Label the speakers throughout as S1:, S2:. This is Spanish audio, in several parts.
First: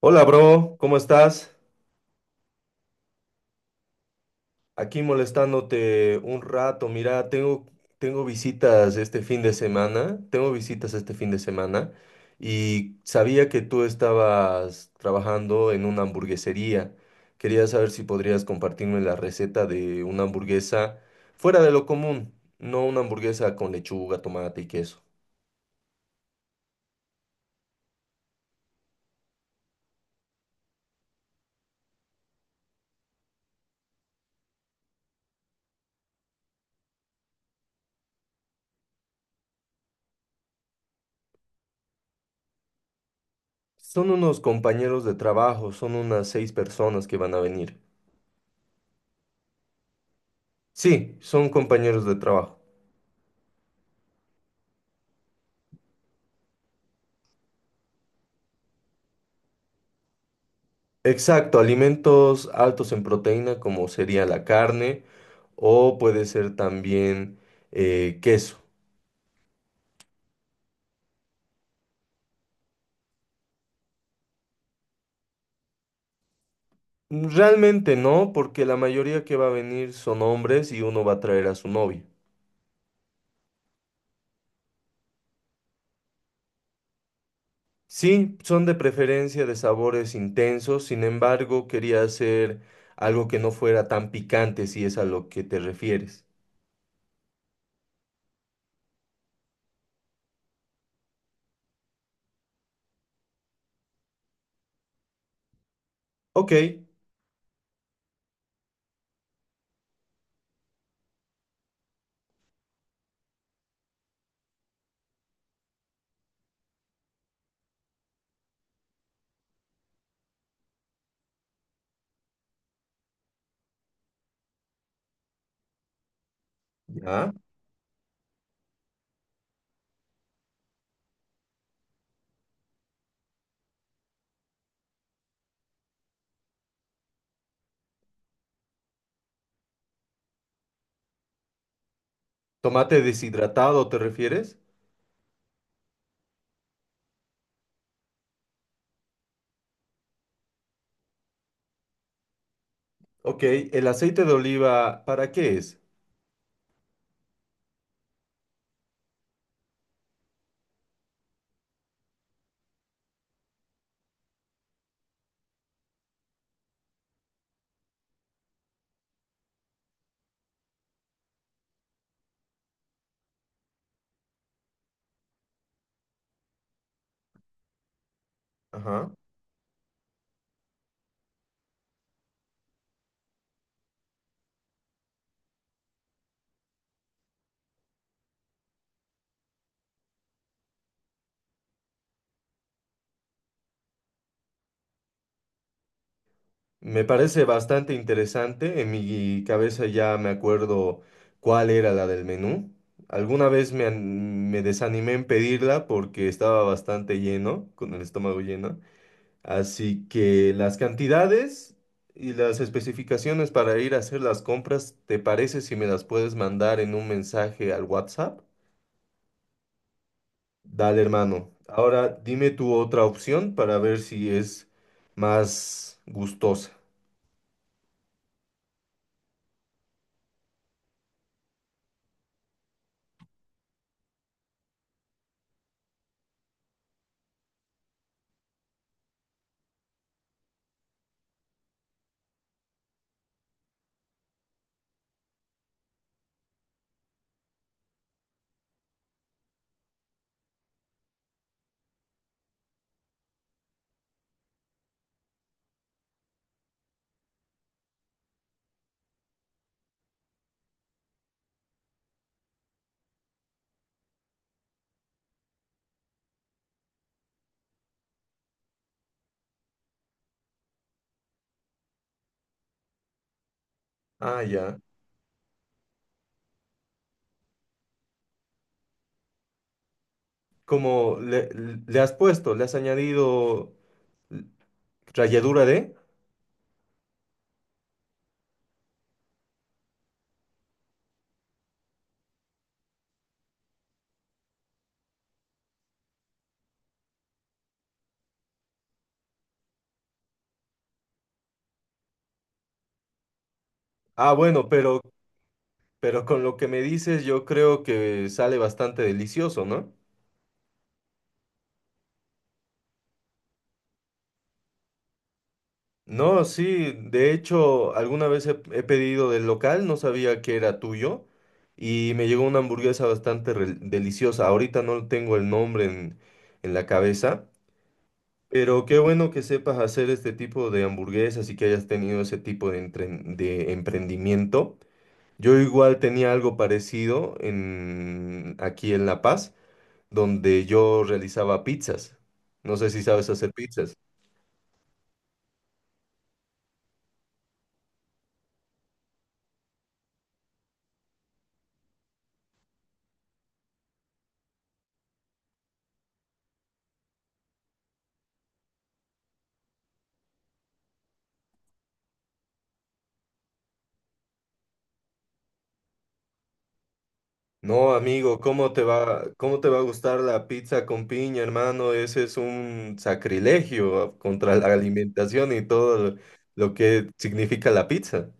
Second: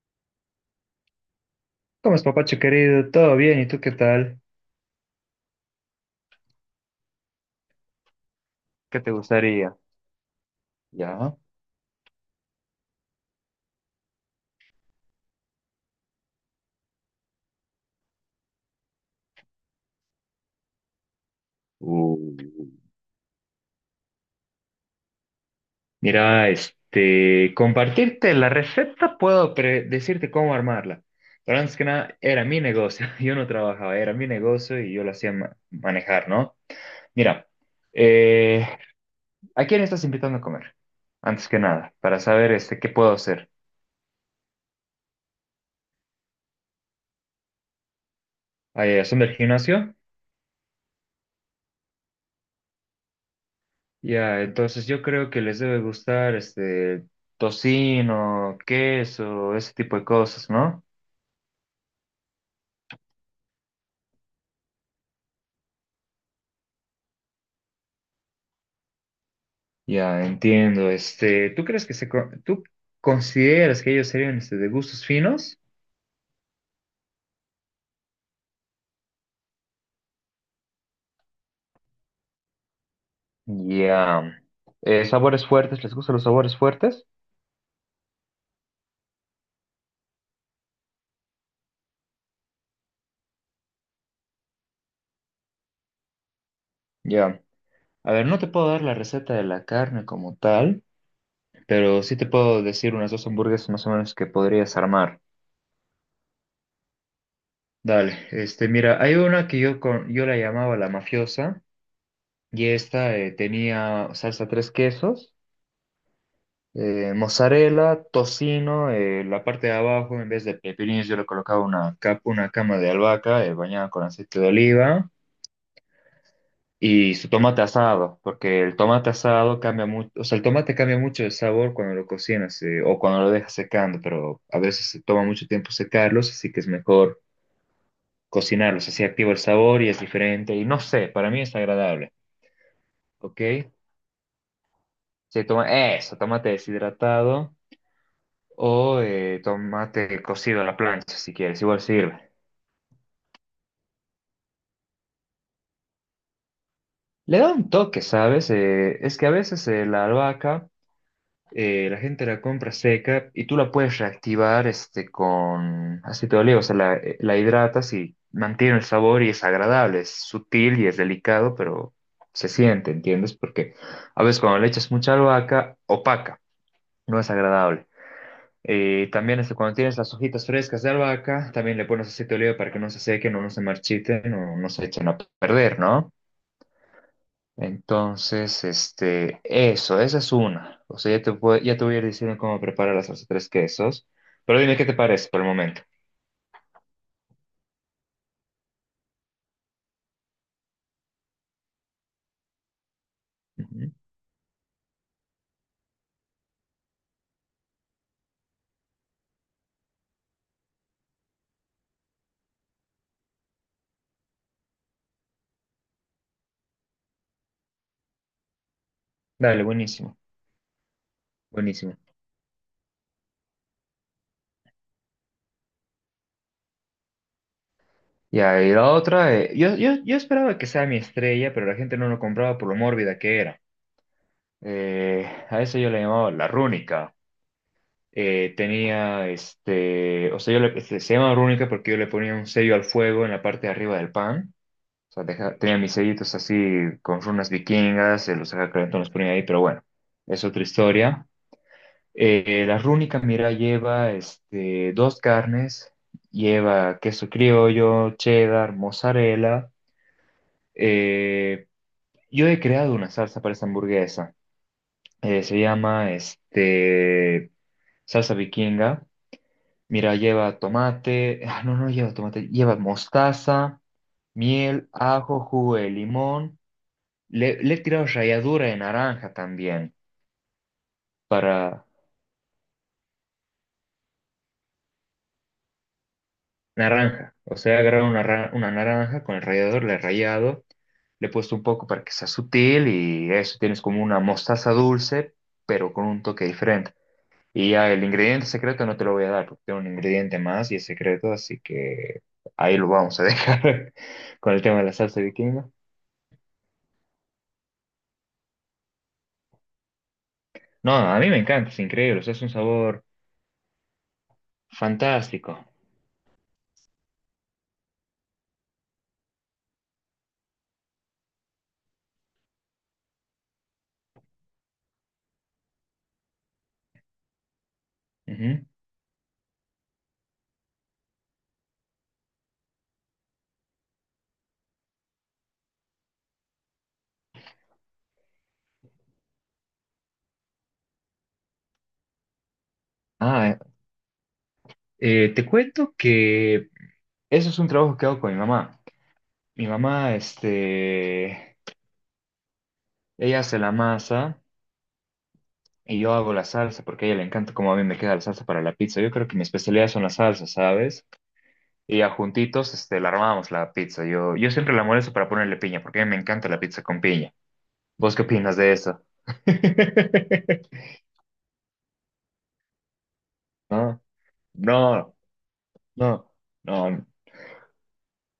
S1: Hola, bro, ¿cómo estás?
S2: ¿Cómo es, papacho querido? ¿Todo bien? ¿Y tú qué tal?
S1: Aquí molestándote un rato. Mira, tengo visitas
S2: ¿Qué te
S1: este fin de
S2: gustaría?
S1: semana. Tengo visitas este fin
S2: Ya.
S1: de semana y sabía que tú estabas trabajando en una hamburguesería. Quería saber si podrías compartirme la receta de una hamburguesa fuera de lo
S2: Uh,
S1: común, no una hamburguesa con lechuga, tomate y queso.
S2: Mira, compartirte la receta, puedo decirte cómo armarla. Pero antes que nada, era mi negocio. Yo no trabajaba, era mi negocio y yo lo hacía manejar, ¿no? Mira, eh, ¿a quién estás invitando a comer? Antes que nada, para saber qué puedo hacer.
S1: Son unos compañeros de trabajo, son unas seis personas que van a venir.
S2: ¿Son del gimnasio?
S1: Sí, son compañeros de trabajo.
S2: Ya, entonces yo creo que les debe gustar este, tocino, queso, ese tipo de cosas, ¿no?
S1: Exacto, alimentos altos en proteína como sería la carne o puede ser también queso.
S2: Ya, entiendo. ¿Tú crees que tú consideras que ellos serían de gustos finos?
S1: Realmente no, porque la mayoría que va a venir son hombres y uno va a traer a su novia.
S2: Ya. Sabores fuertes, ¿les gustan los sabores fuertes?
S1: Sí, son de preferencia de sabores intensos, sin embargo, quería hacer algo que no fuera tan picante si es a lo que te refieres.
S2: Ya. A ver, no te puedo dar la receta de la carne como tal, pero sí te puedo decir unas dos hamburguesas más o menos que podrías armar.
S1: Ok,
S2: Dale, mira, hay una que yo la llamaba la mafiosa. Y esta tenía salsa tres quesos, mozzarella, tocino, la parte de abajo, en vez de pepinillos, yo le colocaba capa, una cama de albahaca bañada con aceite de oliva y su
S1: ya.
S2: tomate asado, porque el tomate asado cambia mucho, o sea, el tomate cambia mucho el sabor cuando lo cocinas o cuando lo dejas secando, pero a veces se toma mucho tiempo secarlos, así que es mejor cocinarlos, así activa el sabor y es diferente y no sé, para mí es agradable,
S1: ¿Tomate
S2: ¿ok?
S1: deshidratado te refieres?
S2: Sí, eso, tomate deshidratado. O tomate cocido a la plancha, si quieres, igual sirve.
S1: Ok, ¿el aceite de oliva para qué es?
S2: Le da un toque, ¿sabes? Es que a veces la albahaca, la gente la compra seca y tú la puedes reactivar con aceite de oliva, o sea, la hidratas y mantiene el sabor y es agradable, es sutil y es delicado, pero se siente, ¿entiendes? Porque a veces cuando le echas mucha albahaca, opaca, no es agradable.
S1: Ajá.
S2: También cuando tienes las hojitas frescas de albahaca, también le pones aceite de oliva para que no se sequen o no se marchiten o no se echen a perder, ¿no? Entonces, eso, esa es una. O sea, ya te voy a ir diciendo cómo preparar las salsa tres quesos, pero dime qué te parece por el momento.
S1: Me parece bastante interesante. En mi cabeza ya me acuerdo cuál era la del menú. Alguna vez
S2: Ujú.
S1: me desanimé en pedirla porque estaba bastante lleno, con el estómago lleno. Así que las cantidades y las especificaciones para ir a hacer las compras, ¿te parece si me las puedes mandar en un mensaje al WhatsApp?
S2: Dale,
S1: Dale, hermano.
S2: buenísimo.
S1: Ahora dime tu otra opción para ver si es más gustosa.
S2: Ya, y la otra, yo esperaba que sea mi estrella, pero la gente no lo compraba por lo mórbida que era. A eso yo le llamaba la rúnica. Tenía este, o sea, yo le, se llama rúnica porque yo le ponía un sello al fuego en la parte de arriba del pan. O sea, tenía mis sellitos así con runas vikingas, los dejaba calentón, los ponía ahí, pero bueno, es otra historia. La rúnica, mira, lleva dos carnes, lleva queso criollo, cheddar, mozzarella. eh, yo he creado una salsa para esa hamburguesa. Se llama salsa vikinga. Mira, lleva tomate, ah, no, no lleva tomate, lleva mostaza,
S1: Ah, ya.
S2: miel, ajo, jugo de limón. Le he tirado ralladura de naranja también,
S1: como le,
S2: para
S1: le has añadido ralladura de.
S2: naranja. O sea, he agarrado una naranja con el rallador, le he rallado, le he puesto un poco para que sea sutil y eso tienes como una mostaza dulce, pero con un toque diferente. Y ya el ingrediente secreto no te lo voy a dar, porque tengo un ingrediente más y es secreto, así que ahí lo vamos a dejar
S1: Ah,
S2: con el
S1: bueno,
S2: tema de la salsa vikinga.
S1: pero con lo que me dices, yo creo que sale bastante delicioso, ¿no?
S2: No, a mí me encanta, es increíble, o sea, es un sabor fantástico.
S1: No, sí, de hecho, alguna vez he pedido del local, no sabía que era tuyo, y me llegó una hamburguesa deliciosa. Ahorita no tengo el nombre en la cabeza,
S2: Ujú.
S1: pero qué bueno que sepas hacer este tipo de hamburguesas y que hayas tenido ese tipo de emprendimiento. Yo igual tenía algo parecido aquí en La Paz, donde yo realizaba pizzas. No sé si sabes hacer
S2: Ah,
S1: pizzas.
S2: te cuento que eso es un trabajo que hago con mi mamá. Mi mamá, ella hace la masa y yo hago la salsa porque a ella le encanta cómo a mí me queda la salsa para la pizza. Yo creo que mi especialidad son las salsas, ¿sabes? Y ya juntitos, la armamos la pizza. Yo siempre la molesto para ponerle piña porque a mí me encanta la pizza con piña.
S1: No,
S2: ¿Vos qué
S1: amigo,
S2: opinas de eso?
S1: ¿cómo te va a gustar la pizza con piña, hermano? Ese es un
S2: No,
S1: sacrilegio contra la
S2: no,
S1: alimentación y todo lo
S2: no.
S1: lo
S2: No,
S1: que significa la pizza.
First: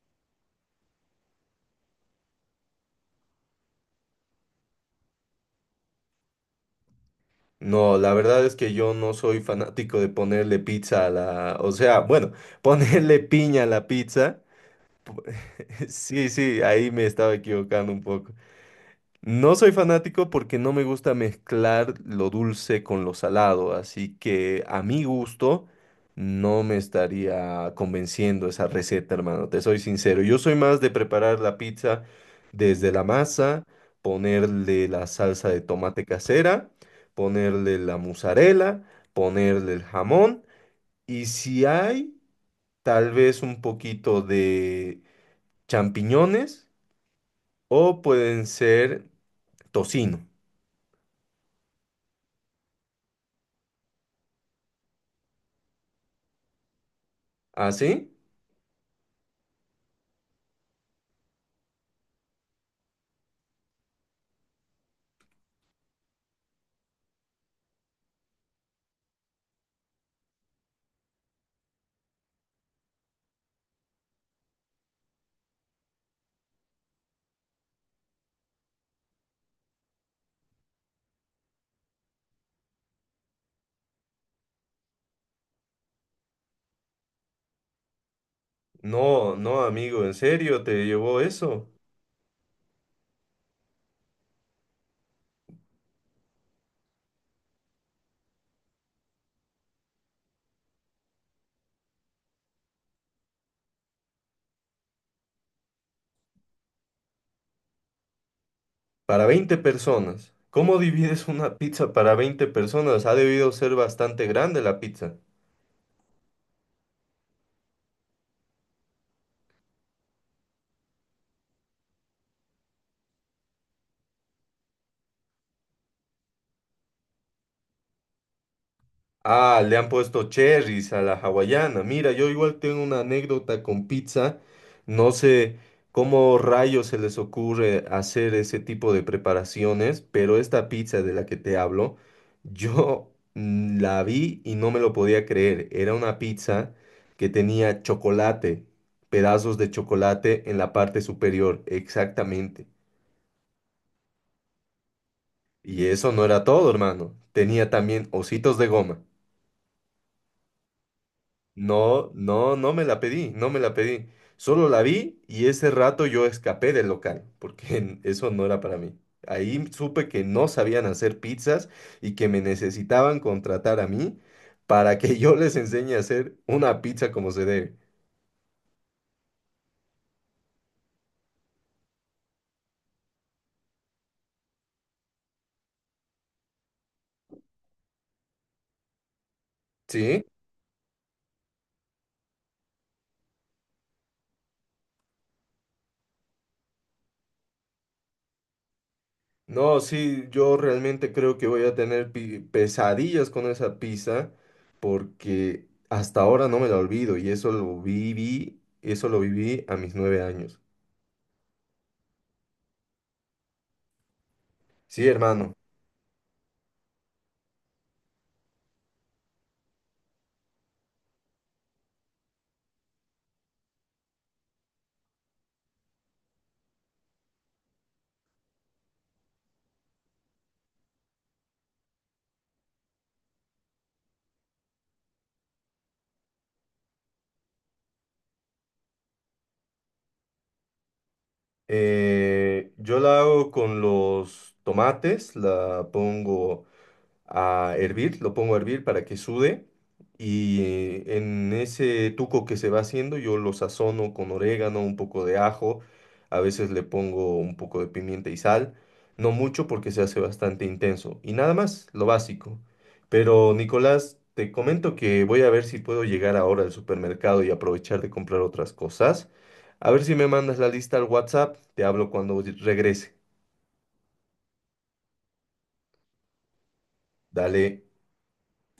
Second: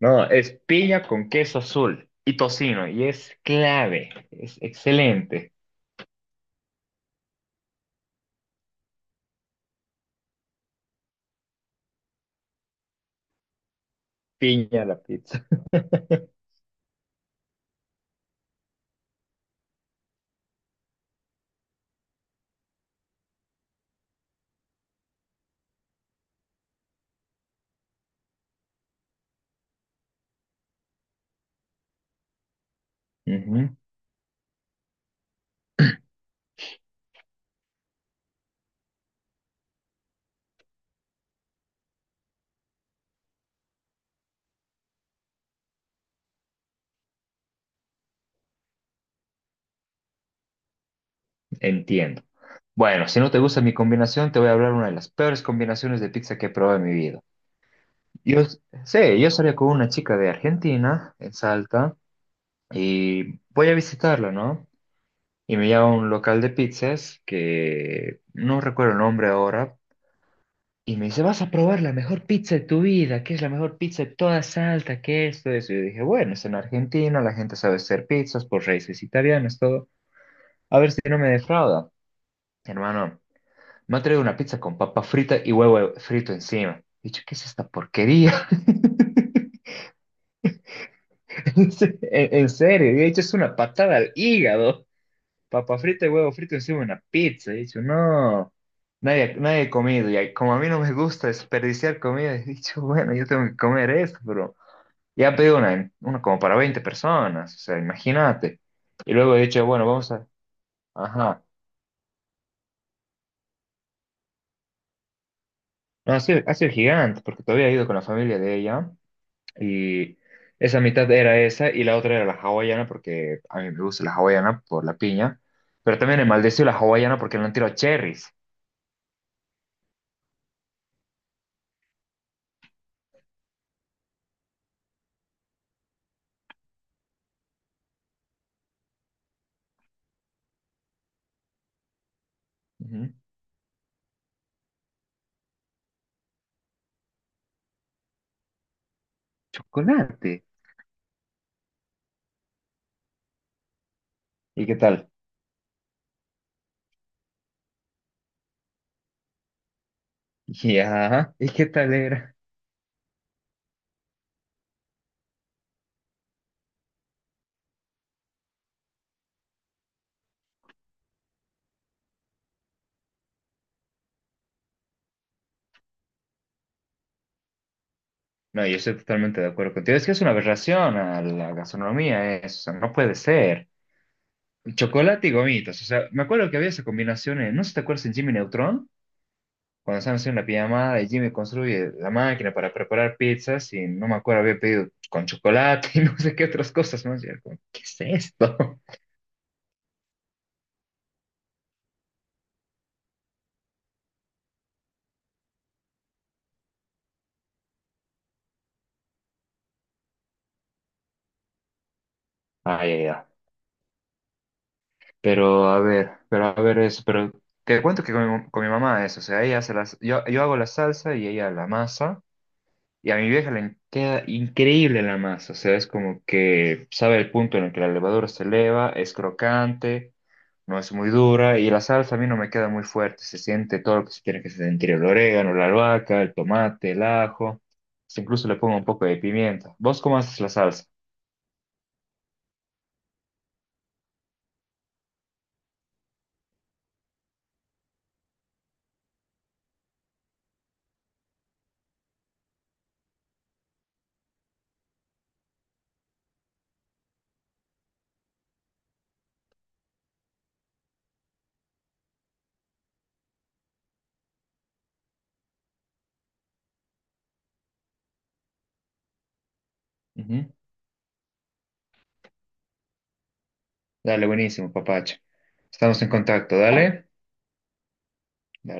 S2: no, es piña con queso azul y tocino, y es clave, es excelente.
S1: No, la verdad es que yo no soy fanático de ponerle pizza a la, o sea, bueno, ponerle piña a la pizza.
S2: Piña a la pizza.
S1: Sí, sí, ahí me estaba equivocando un poco. No soy fanático porque no me gusta mezclar lo dulce con lo salado, así que a mi gusto no me estaría convenciendo esa receta, hermano, te soy sincero. Yo soy más de preparar la pizza desde la masa,
S2: Ujú,
S1: ponerle la salsa de tomate casera, ponerle la mozzarella, ponerle el jamón y si hay, tal vez un poquito de champiñones o pueden ser tocino.
S2: entiendo. Bueno, si no te gusta mi combinación, te voy a hablar una de las peores combinaciones de pizza que he probado en mi vida.
S1: ¿Así?
S2: Sí, yo salía con una chica de Argentina, en Salta, y voy a visitarla, ¿no? Y me lleva a un local de pizzas que no recuerdo el nombre ahora. Y me dice, vas a probar la mejor pizza de tu vida, que es la mejor pizza de toda Salta, que esto, eso. Y yo dije, bueno, es en Argentina, la gente sabe hacer pizzas por raíces italianas, todo. A ver si no me defrauda. Hermano, me ha traído una pizza con papa frita y huevo frito encima. He dicho, ¿qué es esta porquería?
S1: No, no, amigo, ¿en serio te llevó eso?
S2: En serio, he dicho, es una patada al hígado. Papa frita y huevo frito encima de una pizza. He dicho, no, nadie ha comido. Y ahí, como a mí no me gusta desperdiciar comida, he dicho, bueno, yo tengo que comer esto, bro. Ya pedí una como para 20 personas, o sea, imagínate. Y
S1: Para
S2: luego he
S1: 20
S2: dicho, bueno, vamos a...
S1: personas. ¿Cómo divides
S2: Ajá.
S1: una pizza para 20 personas? Ha debido ser bastante grande la pizza.
S2: No, ha sido gigante, porque todavía he ido con la familia de ella y esa mitad era esa y la otra era la hawaiana, porque a mí me gusta la hawaiana por la piña, pero también he maldecido la hawaiana porque le han tirado cherries.
S1: Ah, le han puesto cherries a la hawaiana. Mira, yo igual tengo una anécdota con pizza. No sé cómo rayos se les ocurre hacer ese tipo de preparaciones, pero esta pizza de la que te hablo, yo
S2: Ujú.
S1: mm, la vi y no me lo podía creer. Era una pizza que tenía chocolate, pedazos de
S2: Chocolate.
S1: chocolate en la parte superior, exactamente.
S2: ¿Y qué tal?
S1: Y eso no era todo, hermano. Tenía también ositos de goma.
S2: Ya, ¿y qué tal
S1: No,
S2: era?
S1: no, no me la pedí, no me la pedí. Solo la vi y ese rato yo escapé del local, eso no era para mí. Ahí supe que no sabían hacer pizzas y que me necesitaban contratar a mí para que yo les enseñe a hacer una pizza como se debe.
S2: No, yo estoy totalmente de acuerdo contigo. Es que es una aberración a la gastronomía, eso, no puede ser. Chocolate y gomitas. O sea, me acuerdo que había esa combinación en, no sé si te acuerdas, en Jimmy Neutron, cuando estaban
S1: ¿Sí?
S2: haciendo la pijamada y Jimmy construye la máquina para preparar pizzas y no me acuerdo, había pedido con chocolate y no sé qué otras cosas, ¿no? Y era como, ¿qué es esto?
S1: No, sí, yo realmente creo que voy a tener pesadillas con esa pizza porque hasta ahora no me la olvido y eso lo viví a mis 9 años.
S2: Ay, ay, ay.
S1: Sí, hermano.
S2: Pero a ver eso, pero te cuento que con mi mamá es, o sea, ella hace las, yo hago la salsa y ella la masa y a mi vieja le queda increíble la masa, o sea, es como que sabe el punto en el que la levadura se eleva, es crocante. No es muy dura y la salsa a mí no me queda muy fuerte, se siente todo lo que se tiene que sentir, el orégano, la albahaca, el tomate, el ajo, incluso le pongo un poco de pimienta. ¿Vos cómo haces la salsa?
S1: Yo la hago con los tomates, la pongo a hervir, lo pongo a hervir para que sude y en ese tuco que se va haciendo yo lo sazono con orégano, un poco de ajo, a veces le pongo un poco de pimienta y sal, no mucho porque se hace bastante intenso y nada más, lo básico. Pero Nicolás, te comento que voy a ver si puedo llegar ahora al supermercado y aprovechar de comprar otras cosas. A ver si me
S2: Ujú.
S1: mandas la lista al WhatsApp, te hablo cuando regrese.
S2: Dale, buenísimo, papacho. Estamos en contacto, dale.
S1: Dale.